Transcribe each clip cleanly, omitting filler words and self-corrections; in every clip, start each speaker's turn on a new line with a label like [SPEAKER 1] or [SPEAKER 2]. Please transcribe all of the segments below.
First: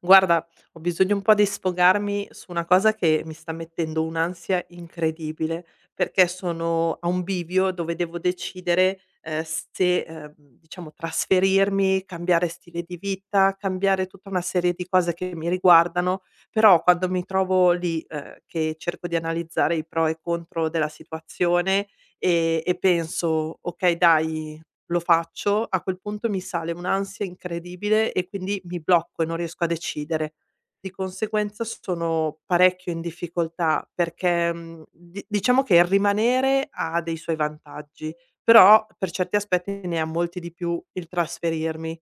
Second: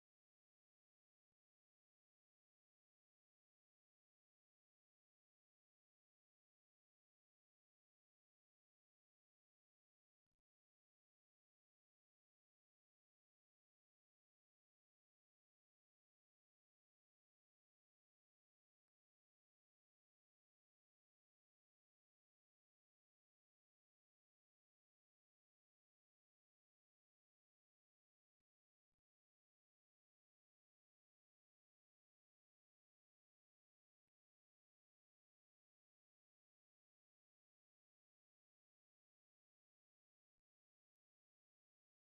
[SPEAKER 1] Guarda, ho bisogno un po' di sfogarmi su una cosa che mi sta mettendo un'ansia incredibile, perché sono a un bivio dove devo decidere, se, diciamo trasferirmi, cambiare stile di vita, cambiare tutta una serie di cose che mi riguardano, però quando mi trovo lì, che cerco di analizzare i pro e i contro della situazione, e penso: "Okay dai, lo faccio, a quel punto mi sale un'ansia incredibile e quindi mi blocco e non riesco a decidere. Di conseguenza sono parecchio in difficoltà perché, mhmm, di diciamo che il rimanere ha dei suoi vantaggi, però per certi aspetti ne ha molti di più il trasferirmi.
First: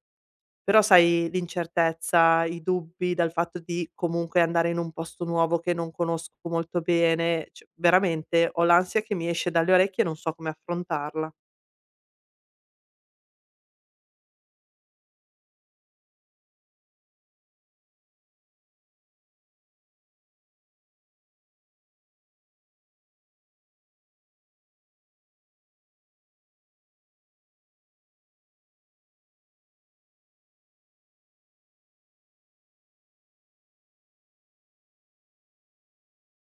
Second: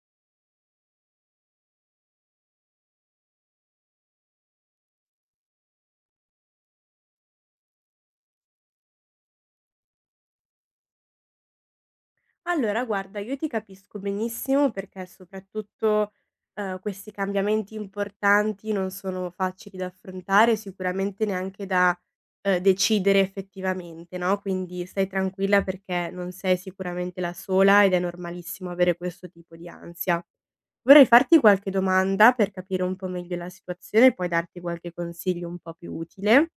[SPEAKER 1] Però sai l'incertezza, i dubbi dal fatto di comunque andare in un posto nuovo che non conosco molto bene, cioè veramente ho l'ansia che mi esce dalle orecchie e non so come affrontarla.
[SPEAKER 2] Allora guarda, io ti capisco benissimo perché soprattutto, questi cambiamenti importanti non sono facili da affrontare, sicuramente neanche da, decidere effettivamente, no, quindi stai tranquilla perché non sei sicuramente la sola ed è normalissimo avere questo tipo di ansia. Vorrei farti qualche domanda per capire un po' meglio la situazione e poi darti qualche consiglio un po' più utile.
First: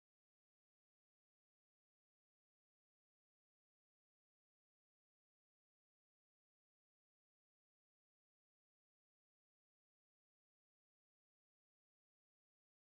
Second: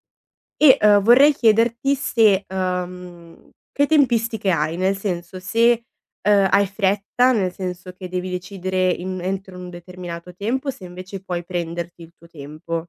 [SPEAKER 2] E, vorrei chiederti se che tempistiche hai? Nel senso se, hai fretta, nel senso che devi decidere in entro un determinato tempo, se invece puoi prenderti il tuo tempo.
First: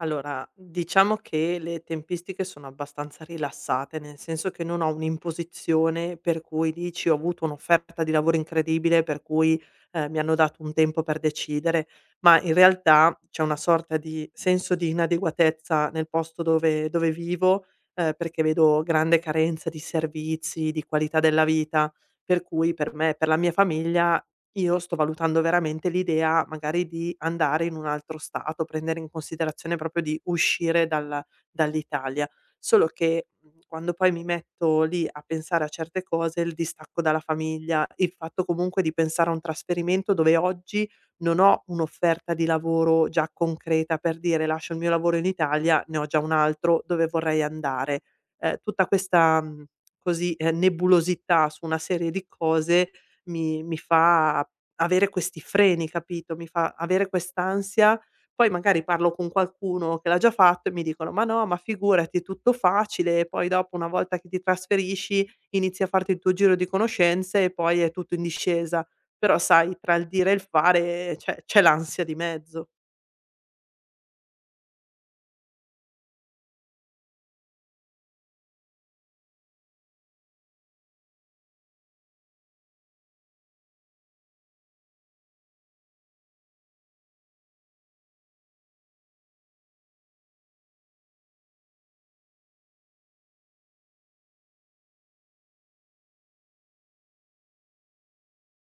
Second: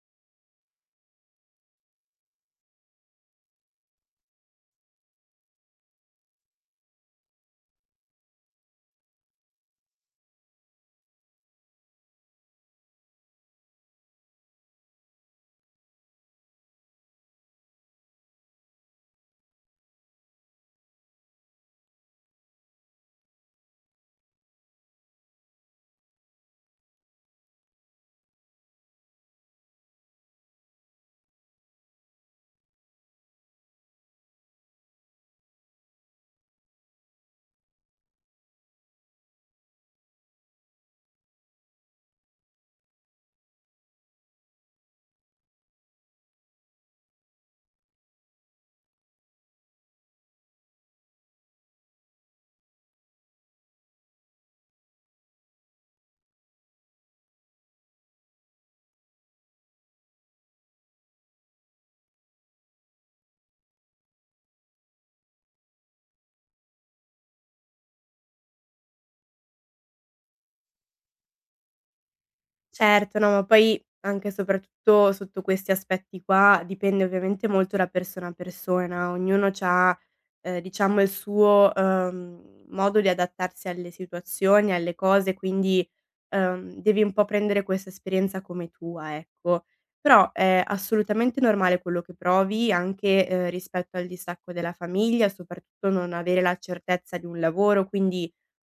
[SPEAKER 1] Allora, diciamo che le tempistiche sono abbastanza rilassate, nel senso che non ho un'imposizione per cui dici: "Ho avuto un'offerta di lavoro incredibile, per cui, mi hanno dato un tempo per decidere", ma in realtà c'è una sorta di senso di inadeguatezza nel posto dove vivo, perché vedo grande carenza di servizi, di qualità della vita, per cui per me e per la mia famiglia io sto valutando veramente l'idea magari di andare in un altro stato, prendere in considerazione proprio di uscire dalla dall'Italia. Solo che, quando poi mi metto lì a pensare a certe cose, il distacco dalla famiglia, il fatto comunque di pensare a un trasferimento dove oggi non ho un'offerta di lavoro già concreta per dire: "Lascio il mio lavoro in Italia, ne ho già un altro dove vorrei andare". Tutta questa, così, nebulosità su una serie di cose, mi fa avere questi freni, capito, mi fa avere quest'ansia. Poi magari parlo con qualcuno che l'ha già fatto e mi dicono: "Ma no, ma figurati, è tutto facile, e poi dopo una volta che ti trasferisci inizi a farti il tuo giro di conoscenze e poi è tutto in discesa". Però sai, tra il dire e il fare c'è l'ansia di mezzo.
[SPEAKER 2] Certo, no, ma poi anche e soprattutto sotto questi aspetti qua dipende ovviamente molto da persona a persona, ognuno c'ha, diciamo il suo, modo di adattarsi alle situazioni, alle cose, quindi, devi un po' prendere questa esperienza come tua, ecco. Però è assolutamente normale quello che provi anche, rispetto al distacco della famiglia, soprattutto non avere la certezza di un lavoro, quindi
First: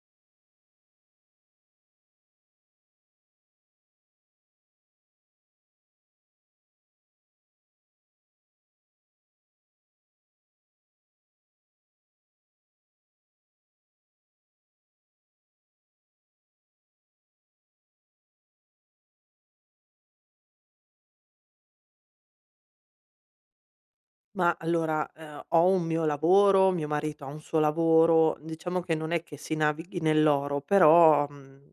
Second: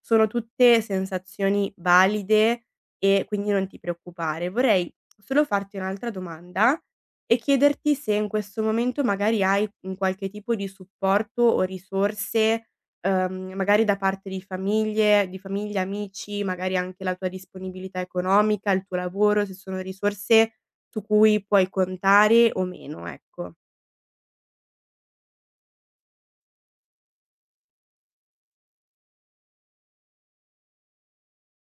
[SPEAKER 2] sono tutte sensazioni valide e quindi non ti preoccupare. Vorrei solo farti un'altra domanda e chiederti se in questo momento magari hai un qualche tipo di supporto o risorse, magari da parte di famiglie di famiglia, amici, magari anche la tua disponibilità economica, il tuo lavoro, se sono risorse su cui puoi contare o meno, ecco.
[SPEAKER 1] Ma allora, ho un mio lavoro, mio marito ha un suo lavoro, diciamo che non è che si navighi nell'oro, però,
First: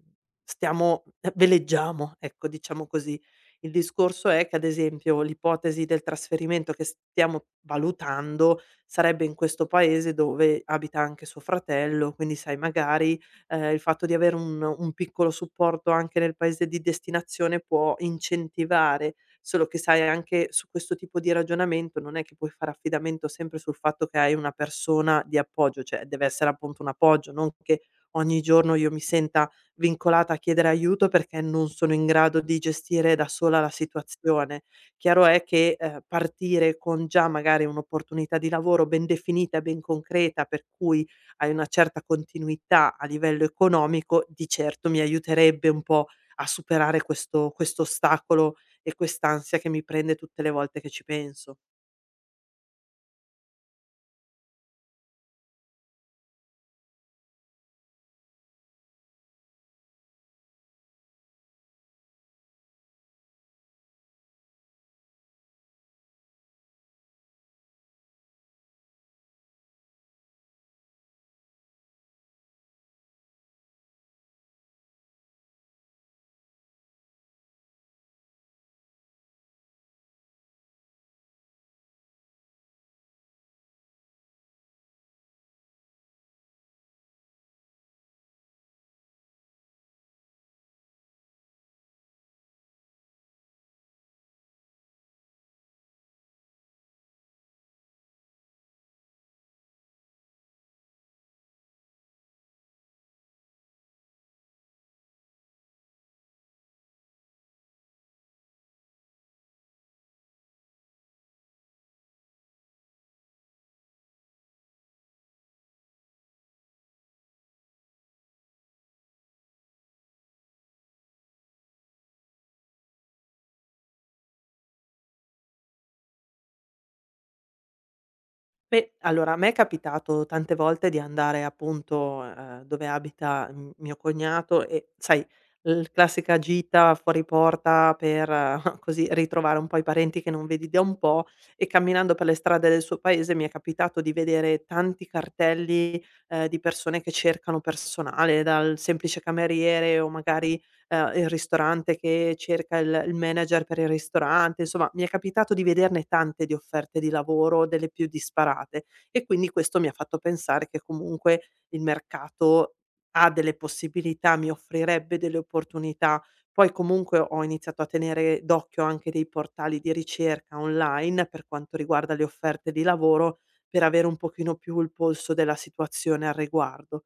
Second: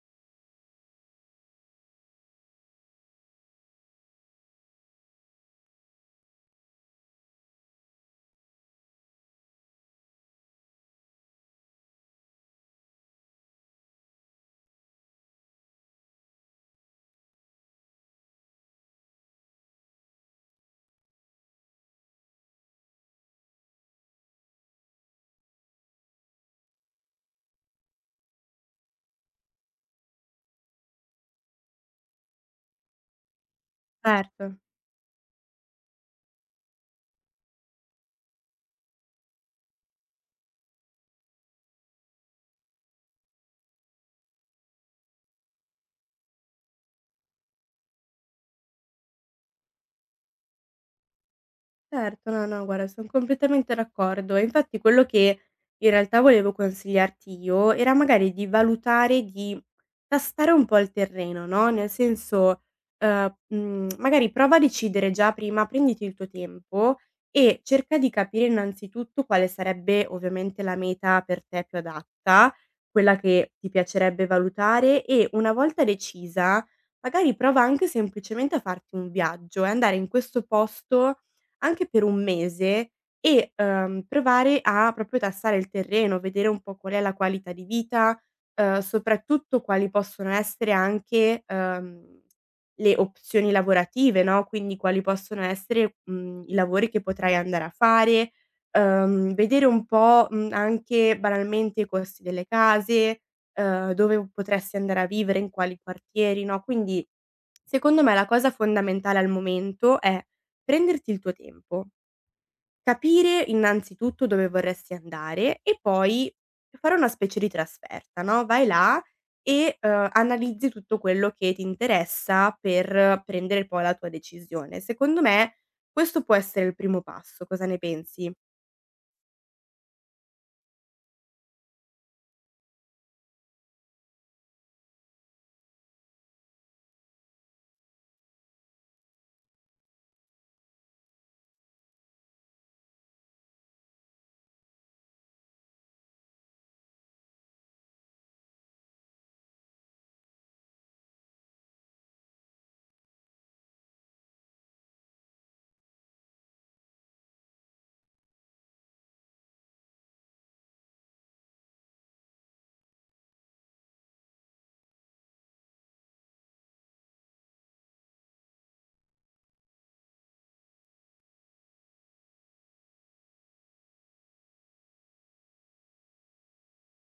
[SPEAKER 1] stiamo veleggiamo, ecco, diciamo così. Il discorso è che, ad esempio, l'ipotesi del trasferimento che stiamo valutando sarebbe in questo paese dove abita anche suo fratello, quindi sai magari, il fatto di avere un piccolo supporto anche nel paese di destinazione può incentivare. Solo che sai anche su questo tipo di ragionamento non è che puoi fare affidamento sempre sul fatto che hai una persona di appoggio, cioè deve essere appunto un appoggio, non che ogni giorno io mi senta vincolata a chiedere aiuto perché non sono in grado di gestire da sola la
[SPEAKER 2] Certo.
[SPEAKER 1] situazione. Chiaro è che, partire con già magari un'opportunità di lavoro ben definita e ben concreta, per cui hai una certa continuità a livello economico, di certo mi aiuterebbe un po' a superare questo ostacolo e quest'ansia che mi prende tutte le volte che ci penso.
[SPEAKER 2] Certo, no, no, guarda, son completamente d'accordo. E infatti quello che in realtà volevo consigliarti io era magari di valutare di tastare un po' il terreno, no, nel senso, magari prova a decidere già prima, prenditi il tuo tempo e cerca di capire innanzitutto quale sarebbe ovviamente la meta per te più adatta, quella che ti piacerebbe valutare e una volta decisa, magari prova anche semplicemente a farti un viaggio e andare in questo posto anche per un mese e, provare a proprio tastare il terreno, vedere un po' qual è la qualità di vita, soprattutto quali possono essere anche, le opzioni lavorative, no, quindi quali possono essere, i lavori che potrai andare a fare, vedere un po', anche banalmente i costi delle case, dove potresti andare a vivere, in quali quartieri, no, quindi secondo me la cosa fondamentale al momento è prenderti il tuo tempo, capire innanzitutto dove vorresti andare e poi fare una specie di trasferta, no, vai là e, analizzi tutto quello che ti interessa per prendere poi la tua decisione. Secondo me questo può essere il primo passo, cosa ne pensi?
[SPEAKER 1] Beh, allora a me è capitato tante volte di andare appunto, dove abita m mio cognato e sai, l classica gita fuori porta per così ritrovare un po' i parenti che non vedi da un po' e camminando per le strade del suo paese mi è capitato di vedere tanti cartelli, di persone che cercano personale, dal semplice cameriere o magari il ristorante che cerca il manager per il ristorante, insomma mi è capitato di vederne tante di offerte di lavoro, delle più disparate, e quindi questo mi ha fatto pensare che comunque il mercato ha delle possibilità, mi offrirebbe delle opportunità. Poi comunque ho iniziato a tenere d'occhio anche dei portali di ricerca online per quanto riguarda le offerte di lavoro, per avere un pochino più il polso della situazione al riguardo.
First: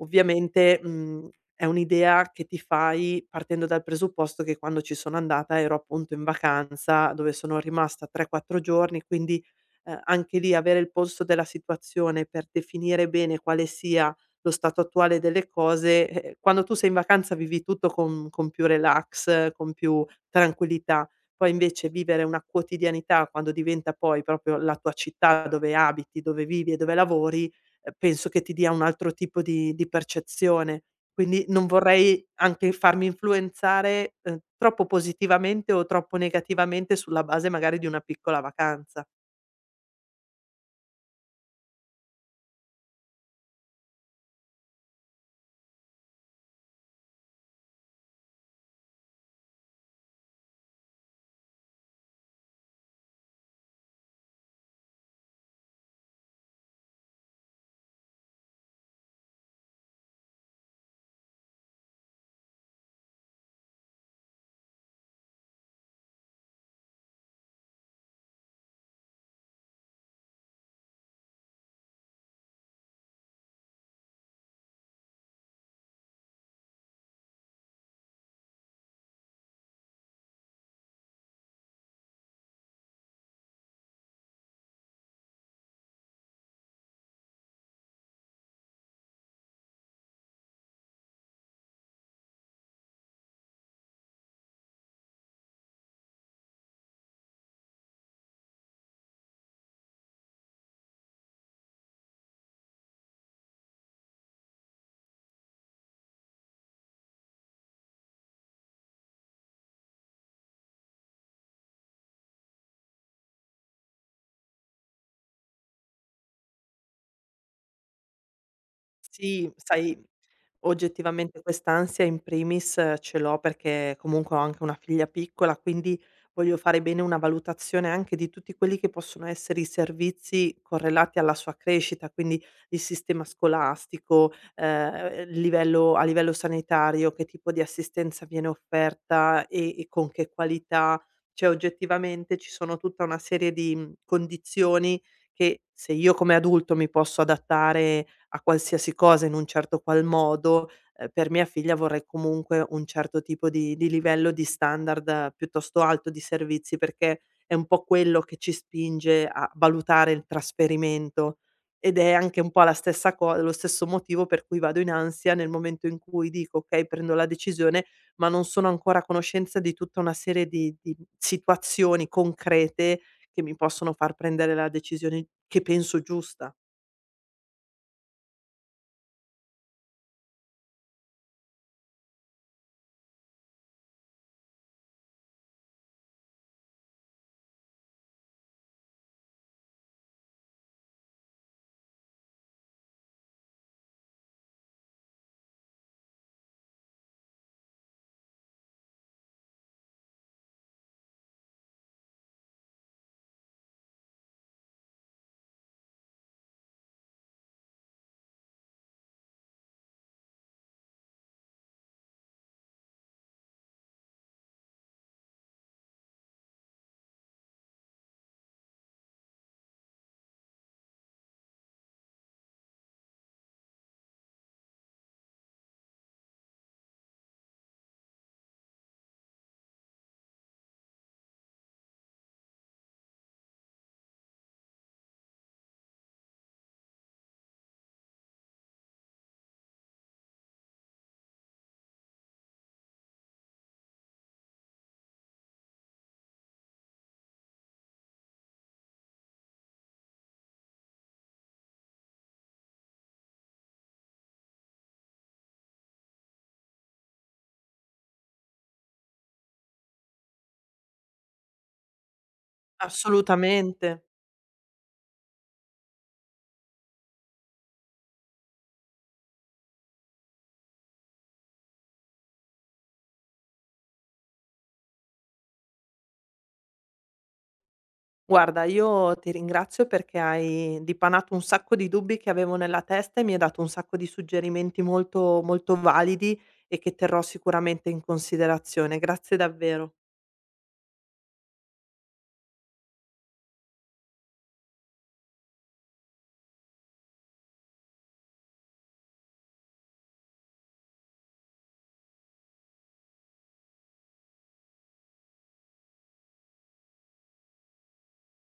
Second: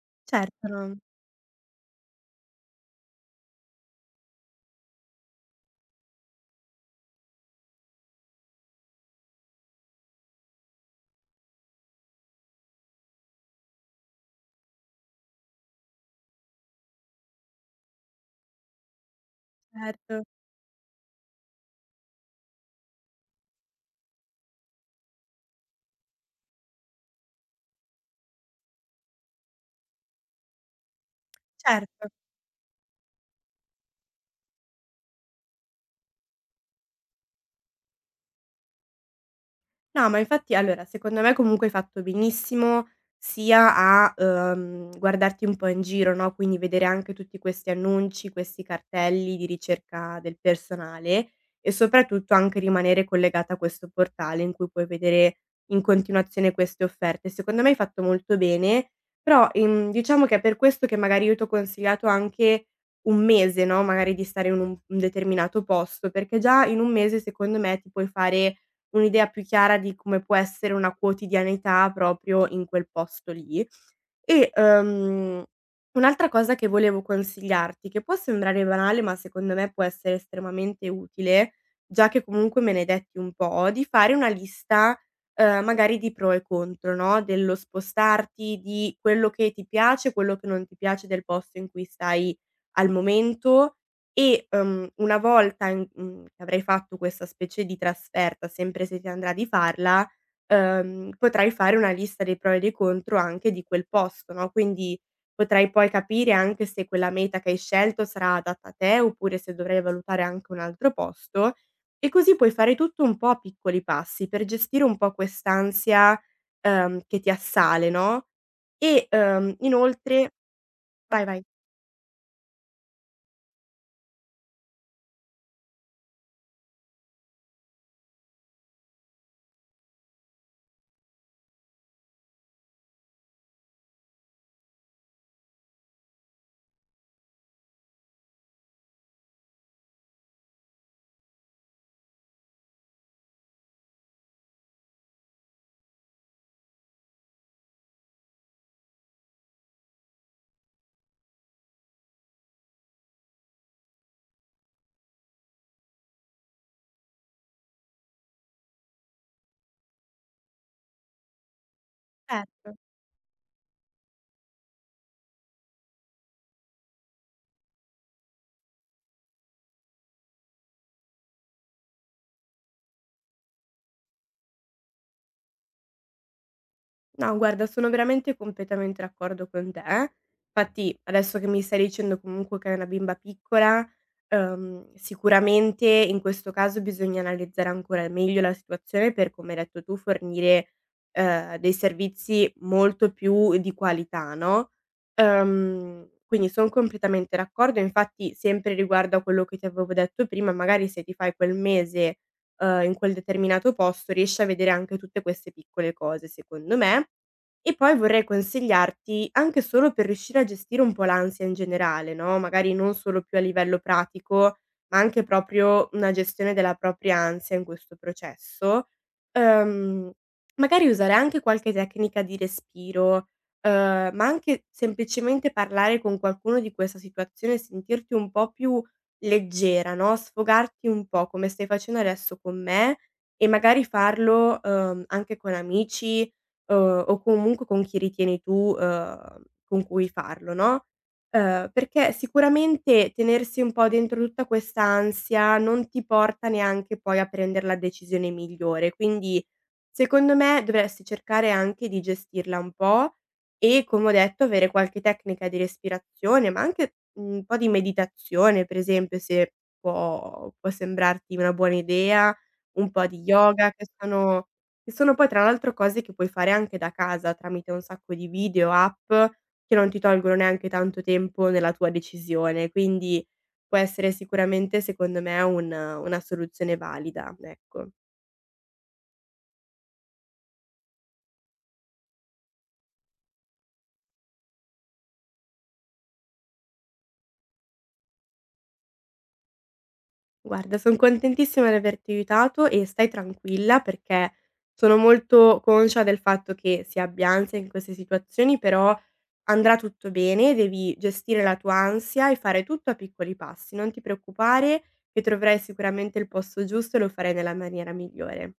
[SPEAKER 1] Ovviamente,
[SPEAKER 2] Certo,
[SPEAKER 1] è un'idea che ti fai partendo dal presupposto che quando ci sono andata ero appunto in vacanza, dove sono rimasta 3, 4 giorni, quindi, anche lì avere il polso della situazione per definire bene quale sia lo stato attuale delle cose, quando tu sei in vacanza vivi tutto con più relax, con più
[SPEAKER 2] certo,
[SPEAKER 1] tranquillità. Poi invece vivere una quotidianità quando diventa poi proprio la tua città dove abiti, dove vivi e dove lavori, penso che ti dia un altro tipo di percezione. Quindi non
[SPEAKER 2] certo.
[SPEAKER 1] vorrei anche farmi influenzare, troppo positivamente o troppo negativamente sulla base magari di una piccola vacanza.
[SPEAKER 2] No, ma infatti allora secondo me comunque hai fatto benissimo sia a, guardarti un po' in giro, no, quindi vedere anche tutti questi annunci, questi cartelli di ricerca del personale e soprattutto anche rimanere collegata a questo portale in cui puoi vedere in continuazione queste offerte. Secondo me hai fatto molto bene, però, diciamo che è per questo che magari io t'ho consigliato anche 1 mese, no, magari di stare in un determinato posto, perché già in 1 mese secondo me ti puoi fare un'idea più chiara di come può essere una quotidianità proprio in quel posto lì. E, un'altra cosa che volevo consigliarti, che può sembrare banale, ma secondo me può essere estremamente utile, già che comunque me ne hai detti un po', di fare una lista, magari di pro e contro, no, dello spostarti, di quello che ti piace, quello che non ti piace del posto in cui stai al momento e, una volta in che avrai fatto questa specie di trasferta, sempre se ti andrà di farla, potrai fare una lista dei pro e dei contro anche di quel posto, no, quindi potrai poi capire anche se quella meta che hai scelto sarà adatta a te, oppure se dovrai valutare anche un altro posto e così puoi fare tutto un po' a piccoli passi per gestire un po' quest'ansia, che ti assale, no, e,
[SPEAKER 1] Sì, sai,
[SPEAKER 2] inoltre vai,
[SPEAKER 1] oggettivamente
[SPEAKER 2] vai.
[SPEAKER 1] quest'ansia in primis ce l'ho perché comunque ho anche una figlia piccola, quindi voglio fare bene una valutazione anche di tutti quelli che possono essere i servizi correlati alla sua crescita, quindi il sistema scolastico, livello a livello sanitario, che tipo di assistenza viene offerta e con che qualità. Cioè oggettivamente ci sono tutta una serie di, condizioni che se io come adulto mi posso adattare a qualsiasi cosa in un certo qual modo, per mia figlia vorrei comunque un certo tipo di livello, di standard piuttosto alto di servizi, perché è un po' quello che ci spinge a valutare il trasferimento ed è anche un po'
[SPEAKER 2] Certo.
[SPEAKER 1] la stessa co lo stesso motivo per cui vado in ansia nel momento in cui dico: "Okay, prendo la decisione", ma non sono ancora a conoscenza di tutta una serie di situazioni concrete che mi possono far prendere la decisione che penso giusta.
[SPEAKER 2] No, guarda, sono veramente completamente d'accordo con te. Infatti, adesso che mi stai dicendo comunque che hai una bimba piccola, sicuramente in questo caso bisogna analizzare ancora meglio la situazione per, come hai detto tu, fornire dei servizi molto più di qualità, no? Quindi sono completamente d'accordo. Infatti, sempre riguardo a quello che ti avevo detto prima, magari se ti fai quel mese in quel determinato posto, riesci a vedere anche tutte queste piccole cose, secondo me. E poi vorrei consigliarti, anche solo per riuscire a gestire un po' l'ansia in generale, no, magari non solo più a livello pratico, ma anche proprio una gestione della propria ansia in questo processo, ehm, magari usare anche qualche tecnica di respiro, ma anche semplicemente parlare con qualcuno di questa situazione e sentirti un po' più leggera, no, sfogarti un po' come stai facendo adesso con me e magari farlo, anche con amici, o comunque con chi ritieni tu, con cui farlo, no, perché sicuramente tenersi un po' dentro tutta questa ansia non ti porta neanche poi a prendere la decisione migliore. Quindi secondo me dovresti cercare anche di gestirla un po' e, come ho detto, avere qualche tecnica di respirazione, ma anche un po' di meditazione, per esempio, se può sembrarti una buona idea, un po' di yoga,
[SPEAKER 1] Assolutamente.
[SPEAKER 2] che sono poi tra l'altro cose che puoi fare anche da casa tramite un sacco di video, app, che non ti tolgono neanche tanto tempo nella tua decisione. Quindi può essere sicuramente, secondo me, un una soluzione valida, ecco.
[SPEAKER 1] Guarda, io ti ringrazio perché hai dipanato un sacco di dubbi che avevo nella testa e mi hai dato un sacco di suggerimenti molto, molto validi e che terrò sicuramente in considerazione. Grazie davvero.
[SPEAKER 2] Guarda, son contentissima di averti aiutato e stai tranquilla perché sono molto conscia del fatto che si abbia ansia in queste situazioni, però andrà tutto bene, devi gestire la tua ansia e fare tutto a piccoli passi. Non ti preoccupare che troverai sicuramente il posto giusto e lo farai nella maniera migliore.